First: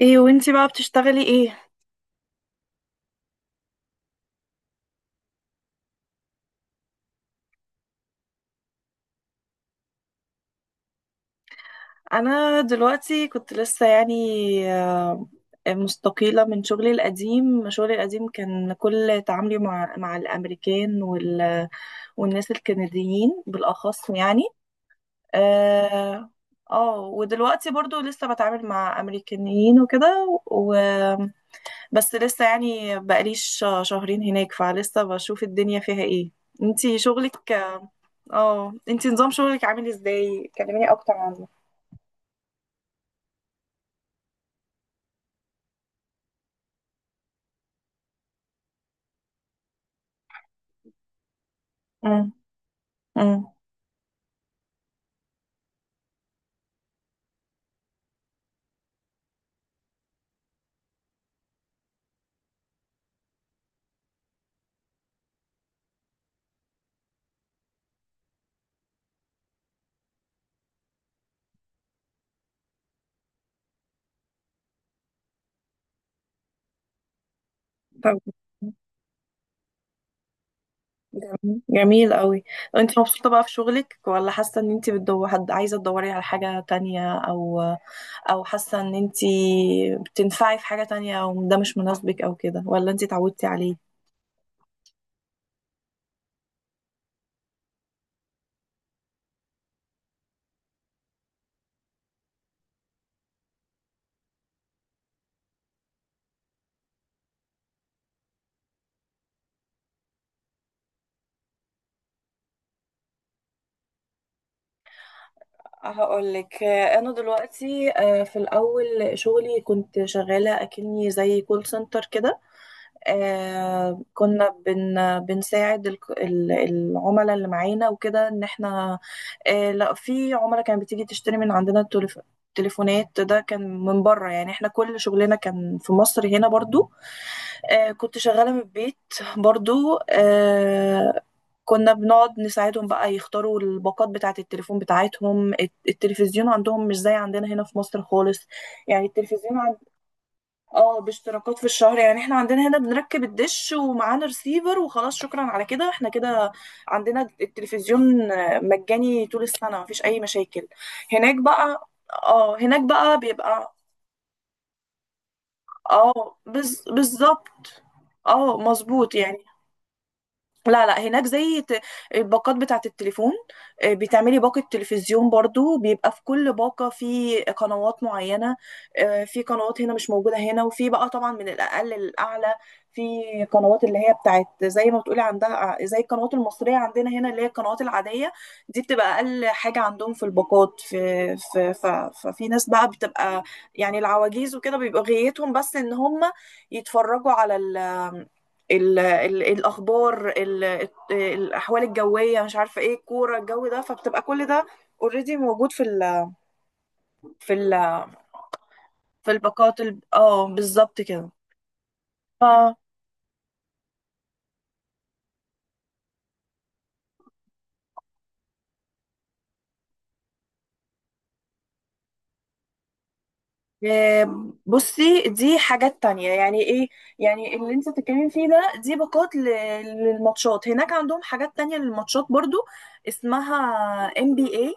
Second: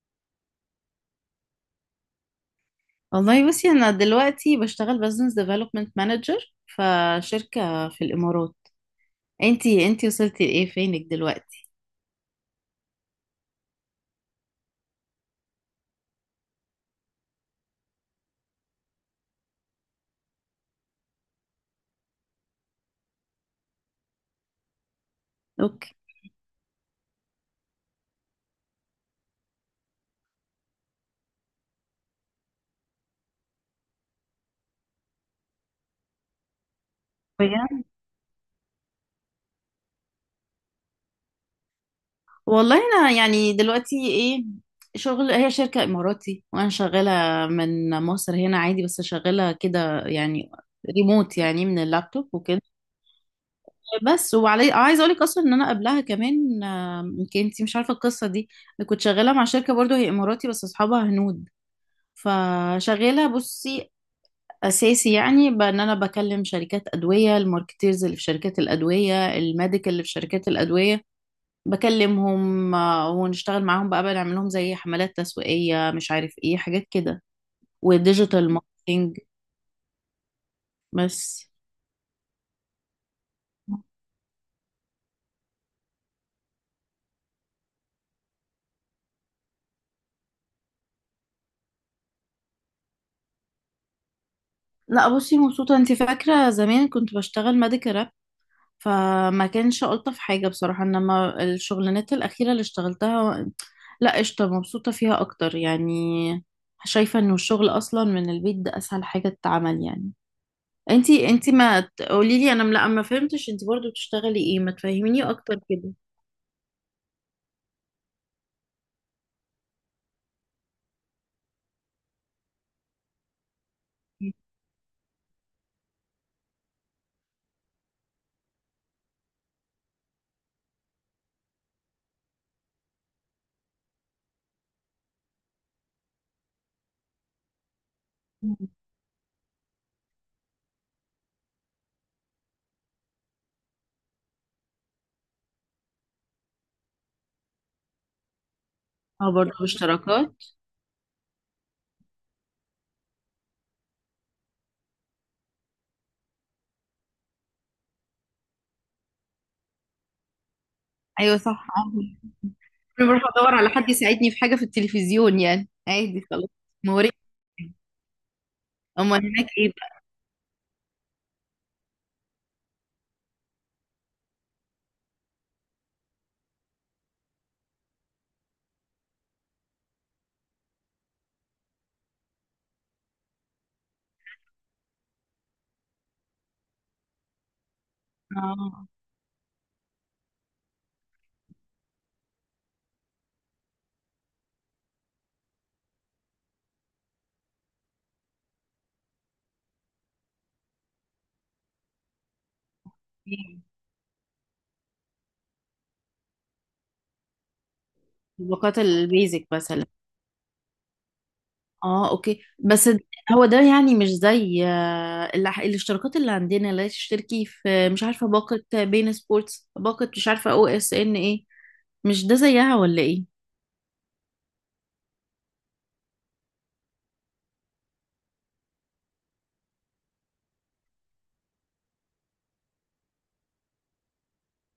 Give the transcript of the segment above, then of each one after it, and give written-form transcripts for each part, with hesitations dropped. ايه وانتي بقى بتشتغلي ايه؟ والله بصي انا دلوقتي بشتغل بزنس ديفلوبمنت مانجر فشركة في الامارات. انتي وصلتي لايه، فينك دلوقتي؟ انا دلوقتي كنت لسه يعني آه، مستقيلة من شغلي القديم. شغلي القديم كان كل تعاملي مع الامريكان والناس الكنديين بالاخص يعني. اوكي. اه ودلوقتي برضو لسه بتعامل مع امريكانيين وكده. بس لسه يعني بقاليش شهرين هناك، فلسه بشوف الدنيا فيها ايه. انتي شغلك، بجد. اه انتي نظام شغلك عامل ازاي؟ كلميني اكتر عنه. والله انا يعني دلوقتي ايه، شغل هي شركة اماراتي وانا شغالة من مصر هنا عادي، بس شغالة كده يعني ريموت يعني من اللابتوب مم. وكده. مم. بس وعلي عايزه اقول لك اصلا ان انا قبلها كمان، يمكن انتي مش عارفه القصه دي. أنا كنت شغاله مع شركه برضو هي اماراتي بس اصحابها هنود. فشغاله بصي اساسي يعني بان انا بكلم شركات ادويه، الماركتيرز اللي في شركات الادويه، الميديكال اللي في شركات الادويه، بكلمهم ونشتغل معاهم بقى، بنعمل لهم زي حملات تسويقيه مش عارف ايه حاجات كده طب وديجيتال ماركتينج. بس. جميل جميل قوي. انت مبسوطة بقى في شغلك، ولا حاسة ان انت بتدور حد، عايزة تدوري على حاجة تانية، او حاسة ان انت بتنفعي في حاجة تانية، او ده مش مناسبك او كده، ولا انت اتعودتي عليه؟ لا بصي مبسوطه، انت فاكره زمان كنت بشتغل ميديكال راب، فما كانش الطف حاجه بصراحه، انما الشغلانات الاخيره اللي اشتغلتها لا قشطه، مبسوطه فيها اكتر يعني. شايفه انه الشغل اصلا من البيت ده اسهل حاجه تتعمل يعني. انتي ما تقولي لي، لا ما فهمتش انتي برضو بتشتغلي ايه، ما تفهميني اكتر كده. هقولك، انا دلوقتي في الاول شغلي كنت شغالة اكني زي كول سنتر كده. آه كنا بن بنساعد العملاء اللي معانا وكده، ان احنا لا في عملاء كانت بتيجي تشتري من عندنا التليفونات. ده كان من بره يعني، احنا كل شغلنا كان في مصر هنا برضو. كنت شغالة من البيت برضو. كنا بنقعد نساعدهم بقى يختاروا الباقات بتاعة التلفون بتاعتهم. التلفزيون عندهم مش زي عندنا هنا في مصر خالص، يعني اه التلفزيون برضو اشتراكات. اه باشتراكات في الشهر. يعني احنا عندنا هنا بنركب الدش ومعانا ريسيفر وخلاص، شكرا على كده احنا كده عندنا التلفزيون مجاني طول السنة مفيش أي مشاكل. هناك ايوه صح، بقى، عادي. اه هناك انا بقى بروح ادور على بيبقى، حد يساعدني في حاجه في التلفزيون يعني عادي اه خلاص. موري. بالظبط، اه مظبوط اما يعني. هناك ايه بقى؟ لا لا، هناك زي الباقات بتاعة التليفون، بتعملي باقة تلفزيون برضو، بيبقى في كل باقة في قنوات معينة. في قنوات هنا مش موجودة هنا، وفي بقى طبعا من الأقل للأعلى. في قنوات اللي هي بتاعت زي ما بتقولي عندها، زي القنوات المصرية عندنا هنا اللي هي القنوات العادية. دي اه. بتبقى أقل حاجة عندهم في الباقات. في في ف- ففي ناس بقى بتبقى يعني العواجيز وكده، بيبقى غايتهم بس إن هم يتفرجوا على ال الاخبار، الاحوال الجويه، مش عارفه ايه، الكوره، إيه؟ الجو، ده فبتبقى كل ده اوريدي موجود في ال في ال طبقات في البيزك الباقات. مثلا. اه بالظبط كده. اه اوكي. ف هو ده يعني مش زي الاشتراكات اللي عندنا، لا تشتركي في مش عارفه باقه بين سبورتس، باقه مش عارفه او اس ان ايه، مش ده زيها ولا ايه؟ بصي دي حاجات تانية يعني. ايه يعني اللي انت بتتكلمي فيه ده، دي باقات للماتشات. هناك عندهم حاجات تانية للماتشات برضو، اسمها ام بي اي،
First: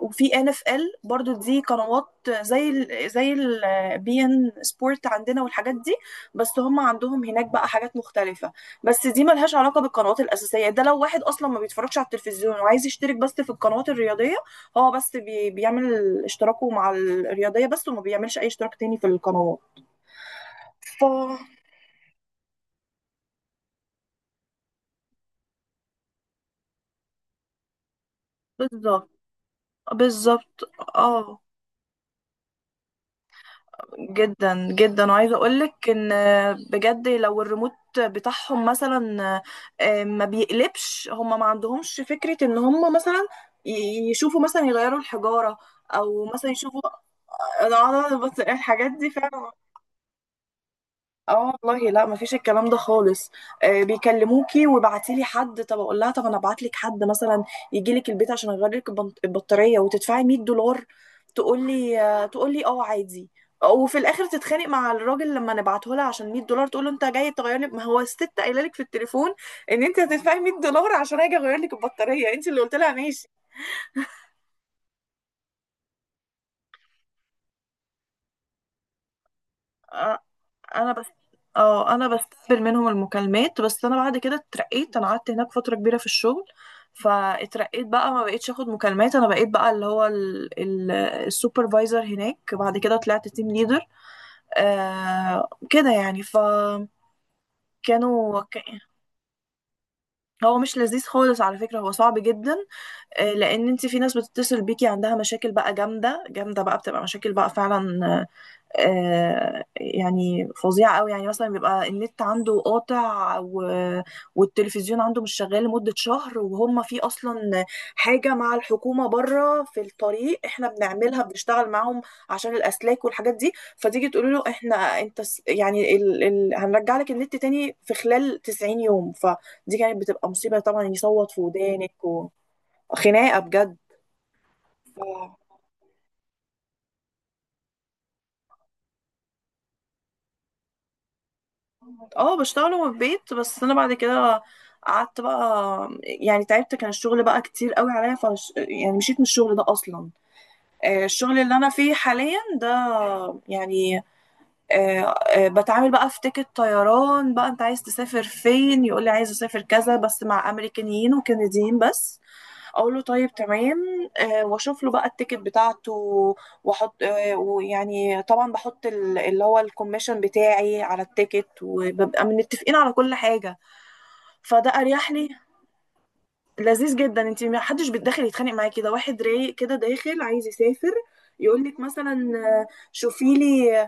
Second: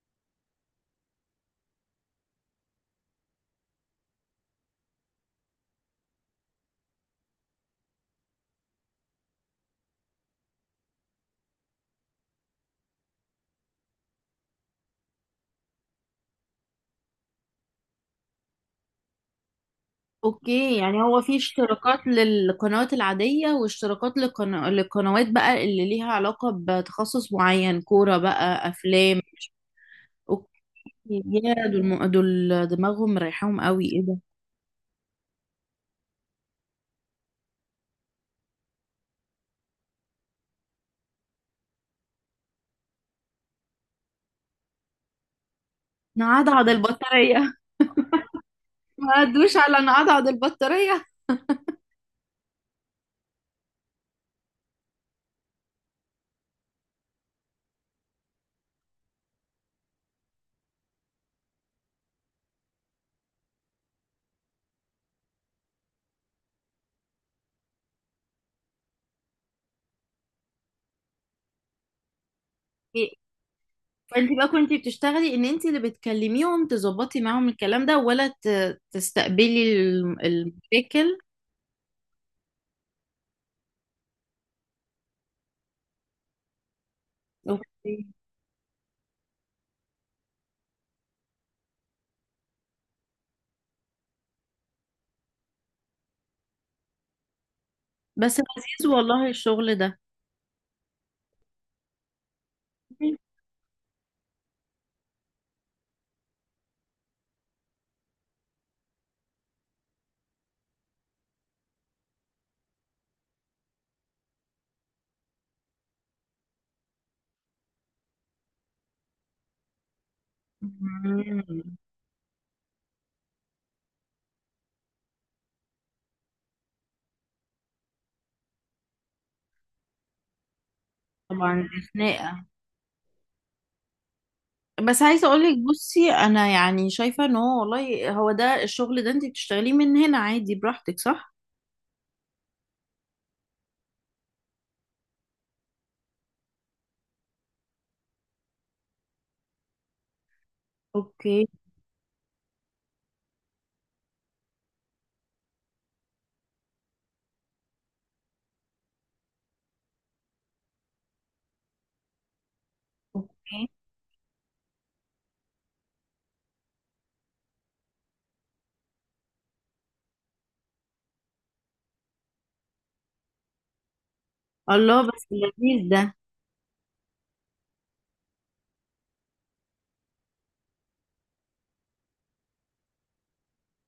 وفي ان اف ال برضو. دي قنوات زي ال زي البي ان سبورت عندنا والحاجات دي، بس هم عندهم هناك بقى حاجات مختلفة. بس دي ملهاش علاقة بالقنوات الأساسية. ده لو واحد أصلا ما بيتفرجش على التلفزيون وعايز يشترك بس في القنوات الرياضية، اه بس بيعمل اشتراكه مع الرياضية بس، وما بيعملش أي اشتراك تاني في القنوات. اوكي ف يعني هو في اشتراكات للقنوات العادية واشتراكات للقنوات بقى اللي ليها علاقة بتخصص معين، كورة بقى، بالظبط افلام. اوكي. بالظبط. اه يا دول دول دماغهم مريحاهم قوي، ايه ده. جدا جدا. وعايزة أقولك إن بجد لو الريموت بتاعهم مثلا ما بيقلبش، هم ما عندهمش فكرة إن هم مثلا يشوفوا، مثلا يغيروا الحجارة، أو مثلا نعضعض يشوفوا. البطارية أنا بس الحاجات دي ما فعلا ادوش على نعضعض البطارية. اه والله لا، مفيش الكلام ده خالص. بيكلموكي وبعتي لي حد، طب اقول لها طب انا ابعت لك حد مثلا يجي لك البيت عشان اغير لك البطاريه وتدفعي 100 دولار. تقول لي آه، تقول لي اه عادي. وفي الاخر تتخانق مع الراجل لما نبعته لها عشان 100 دولار. تقول له انت جاي تغير لي، ما هو الست قايله لك في التليفون ان انت هتدفعي 100 دولار عشان اجي اغير لك البطاريه، انت اللي قلت لها إيه؟ ماشي. فانت بقى كنت بتشتغلي ان انت اللي بتكلميهم تظبطي معاهم الكلام ده، ولا تستقبلي آه. انا بس، المشاكل؟ اه انا بستقبل منهم المكالمات بس. انا بعد كده اترقيت، انا قعدت هناك فتره كبيره في الشغل، فاترقيت اوكي. بقى، ما بقيتش اخد مكالمات. انا بقيت بقى اللي هو السوبرفايزر هناك، بعد كده طلعت تيم ليدر، كده يعني. فكانوا بس ك- لذيذ والله الشغل ده. هو مش لذيذ خالص على فكرة، هو صعب جدا. لان انت في ناس بتتصل بيكي عندها مشاكل بقى جامدة جامدة، بقى بتبقى مشاكل بقى فعلا يعني فظيعة قوي. يعني مثلا بيبقى النت عنده قاطع والتلفزيون عنده مش شغال لمدة شهر، وهم في أصلا حاجة مع الحكومة بره في الطريق، احنا بنعملها بنشتغل مم. معاهم عشان الأسلاك والحاجات دي. فتيجي تقول له احنا انت يعني هنرجع لك النت تاني في خلال 90 يوم، فدي كانت بتبقى مصيبة طبعا، يصوت في طبعا دي ودانك خناقة. وخناقة بس عايزة بجد. اقولك بصي، انا يعني شايفة ان هو والله هو ده، الشغل ده انت بتشتغليه من هنا عادي براحتك صح؟ اه بشتغل من البيت. بس انا بعد كده قعدت بقى يعني تعبت، كان الشغل بقى كتير قوي عليا، فش يعني مشيت من الشغل ده اصلا. الشغل اوكي. اللي انا فيه حاليا ده يعني آه، بتعامل بقى في تيكت طيران بقى. انت عايز تسافر فين، يقول لي عايز اسافر كذا، بس مع امريكانيين وكنديين بس. اقول له طيب اوكي. تمام، واشوف له بقى التيكت بتاعته. واحط ويعني طبعا بحط اللي هو الكوميشن بتاعي على التيكت، وببقى متفقين على كل حاجه. فده الله اريح بس لي. لذيذ ده. لذيذ جدا، انت ما حدش بيتدخل يتخانق معايا كده، واحد رايق كده داخل عايز يسافر، يقول لك مثلا شوفي لي،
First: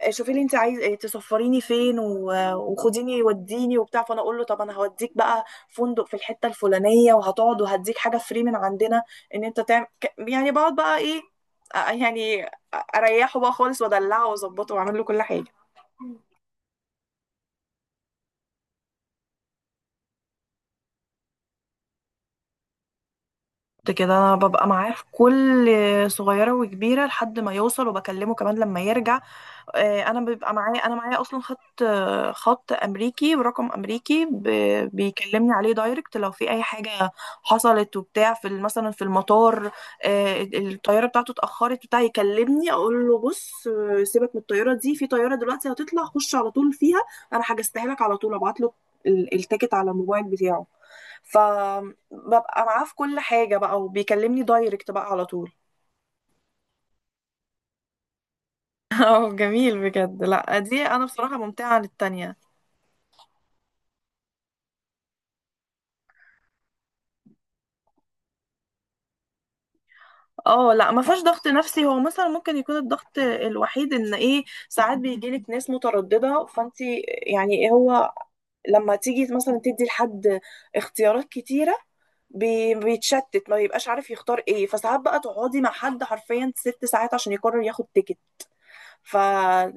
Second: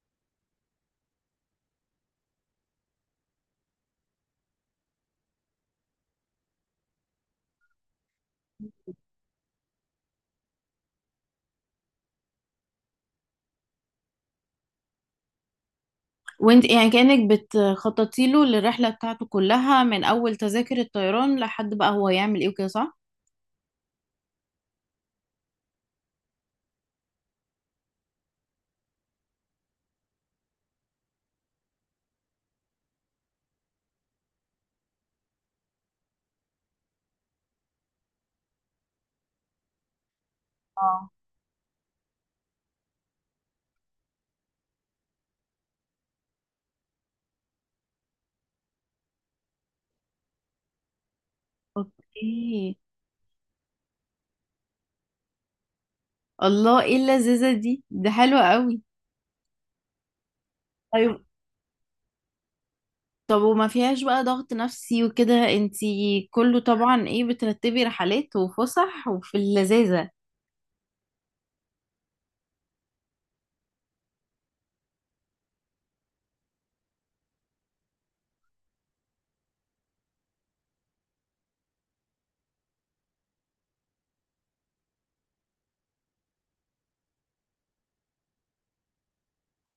شوفي لي انت عايز تسفريني فين، وخديني وديني وبتاع، فانا اقول له طب انا هوديك بقى فندق في الحته الفلانيه، وهتقعد، وهديك حاجه فري من عندنا ان انت تعمل يعني. بقعد بقى ايه يعني اريحه بقى خالص، وادلعه، واظبطه، واعمل له كل حاجه. وانت يعني كأنك بتخططي له للرحلة بتاعته كلها، من اول تذاكر الطيران لحد بقى هو يعمل ايه وكده، صح؟ كنت كده، انا ببقى معاه في كل صغيره وكبيره لحد ما يوصل، وبكلمه كمان لما يرجع. انا بيبقى معايا، انا معايا اصلا خط خط امريكي ورقم امريكي بيكلمني عليه دايركت لو في اي حاجه حصلت وبتاع في مثلا في المطار الطياره بتاعته اتاخرت بتاع يكلمني اقول له بص سيبك من الطياره دي، في طياره دلوقتي هتطلع خش على طول فيها، انا حجزتها لك. على طول ابعت له التيكت على الموبايل بتاعه. فببقى اوكي. معاه في كل حاجه بقى، وبيكلمني دايركت بقى على طول. الله ايه اللذيذة دي، ده حلوة قوي. اه جميل بجد. لا دي انا طيب. بصراحه ممتعه عن التانية. طب وما فيهاش بقى ضغط نفسي وكده انتي، كله طبعا ايه، بترتبي رحلات وفسح وفي اللذاذة. اه لا ما فيهاش ضغط نفسي. هو مثلا ممكن يكون الضغط الوحيد ان ايه، ساعات بيجيلك ناس متردده، فانت يعني إيه هو، لما تيجي مثلا تدي لحد اختيارات كتيره، بيتشتت ما بيبقاش عارف يختار ايه، فساعات بقى تقعدي مع حد حرفيا ست ساعات عشان يقرر ياخد تيكت. ف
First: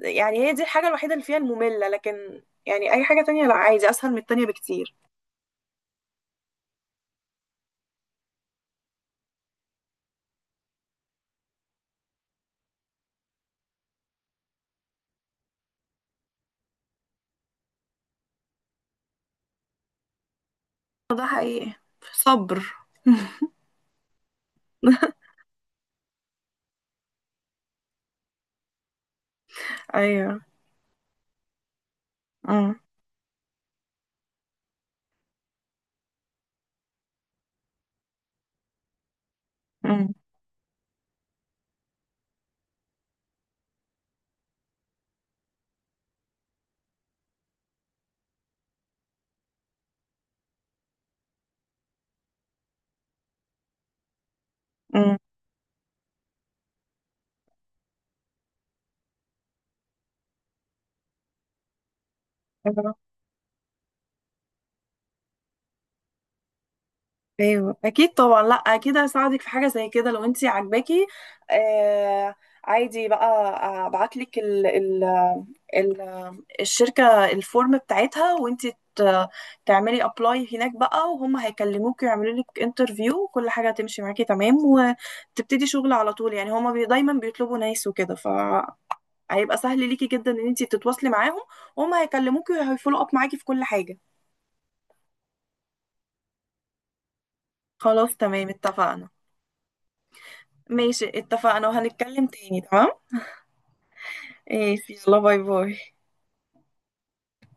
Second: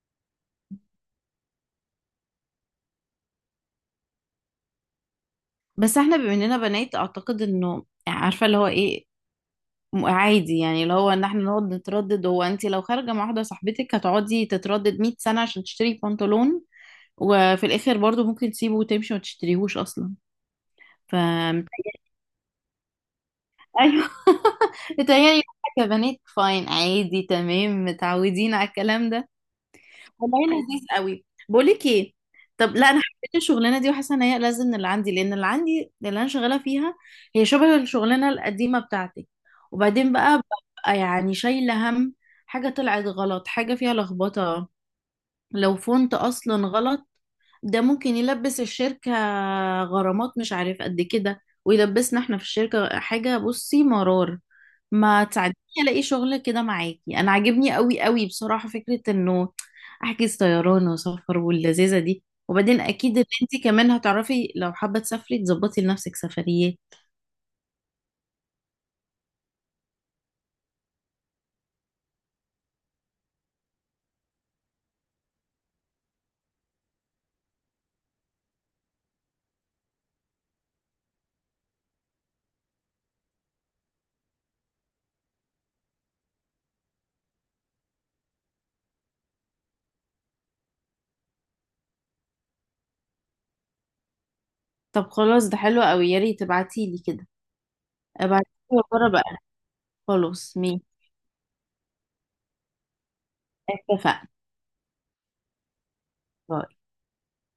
يعني هي دي الحاجه الوحيده اللي فيها الممله، لكن يعني اي حاجه تانية لا، عادي اسهل من التانية بكتير. بس احنا بما اننا بنات اعتقد انه يعني عارفه اللي هو ايه، عادي يعني، اللي هو ان احنا نقعد نتردد. هو انت لو خارجه مع واحده صاحبتك هتقعدي تتردد 100 سنه عشان تشتري بنطلون، وفي الاخر برضو ممكن تسيبه وتمشي وما تشتريهوش اصلا. ف ده حقيقي، صبر. ايوه. يعني كبنات فاين عادي تمام، متعودين على الكلام ده. والله ايوه. لذيذ قوي. بقول لك ايه، طب امم لا انا حبيت الشغلانه دي، وحاسه ان هي لازم من اللي عندي، لان اللي عندي، اللي انا شغاله فيها هي شبه الشغلانه القديمه بتاعتي، وبعدين بقى ببقى يعني شايله هم حاجه طلعت غلط، حاجه فيها لخبطه، لو فونت اصلا غلط ده ممكن يلبس الشركة غرامات مش عارف قد كده، ويلبسنا احنا في الشركة حاجة، بصي مرار. ما تساعديني الاقي شغل كده معاكي، انا عاجبني قوي قوي بصراحة فكرة انه احجز طيران وسفر واللذيذة دي، وبعدين امم اكيد ان انت كمان هتعرفي لو حابة تسافري تظبطي لنفسك سفريات. ايوه اكيد طبعا، لا اكيد هساعدك في حاجه زي كده لو انت عاجباكي. آه عادي بقى، ابعت لك ال ال ال الشركه الفورم بتاعتها، وانت ت- تعملي ابلاي هناك بقى، وهم هيكلموك ويعملوا لك انترفيو، وكل حاجه هتمشي معاكي تمام، وتبتدي شغل على طول. يعني هما دايما بيطلبوا ناس وكده، فهيبقى سهل ليكي جدا ان انت تتواصلي معاهم، وهم هيكلموكي وهيفولو اب معاكي في كل حاجه. طب خلاص ده حلو قوي، يا ريت تبعتيلي كده. خلاص تمام ابعتيلي اتفقنا. وأجرب بقى. خلاص مين. ماشي اتفقنا، وهنتكلم تاني تمام. اتفقنا. ايش، يلا باي باي.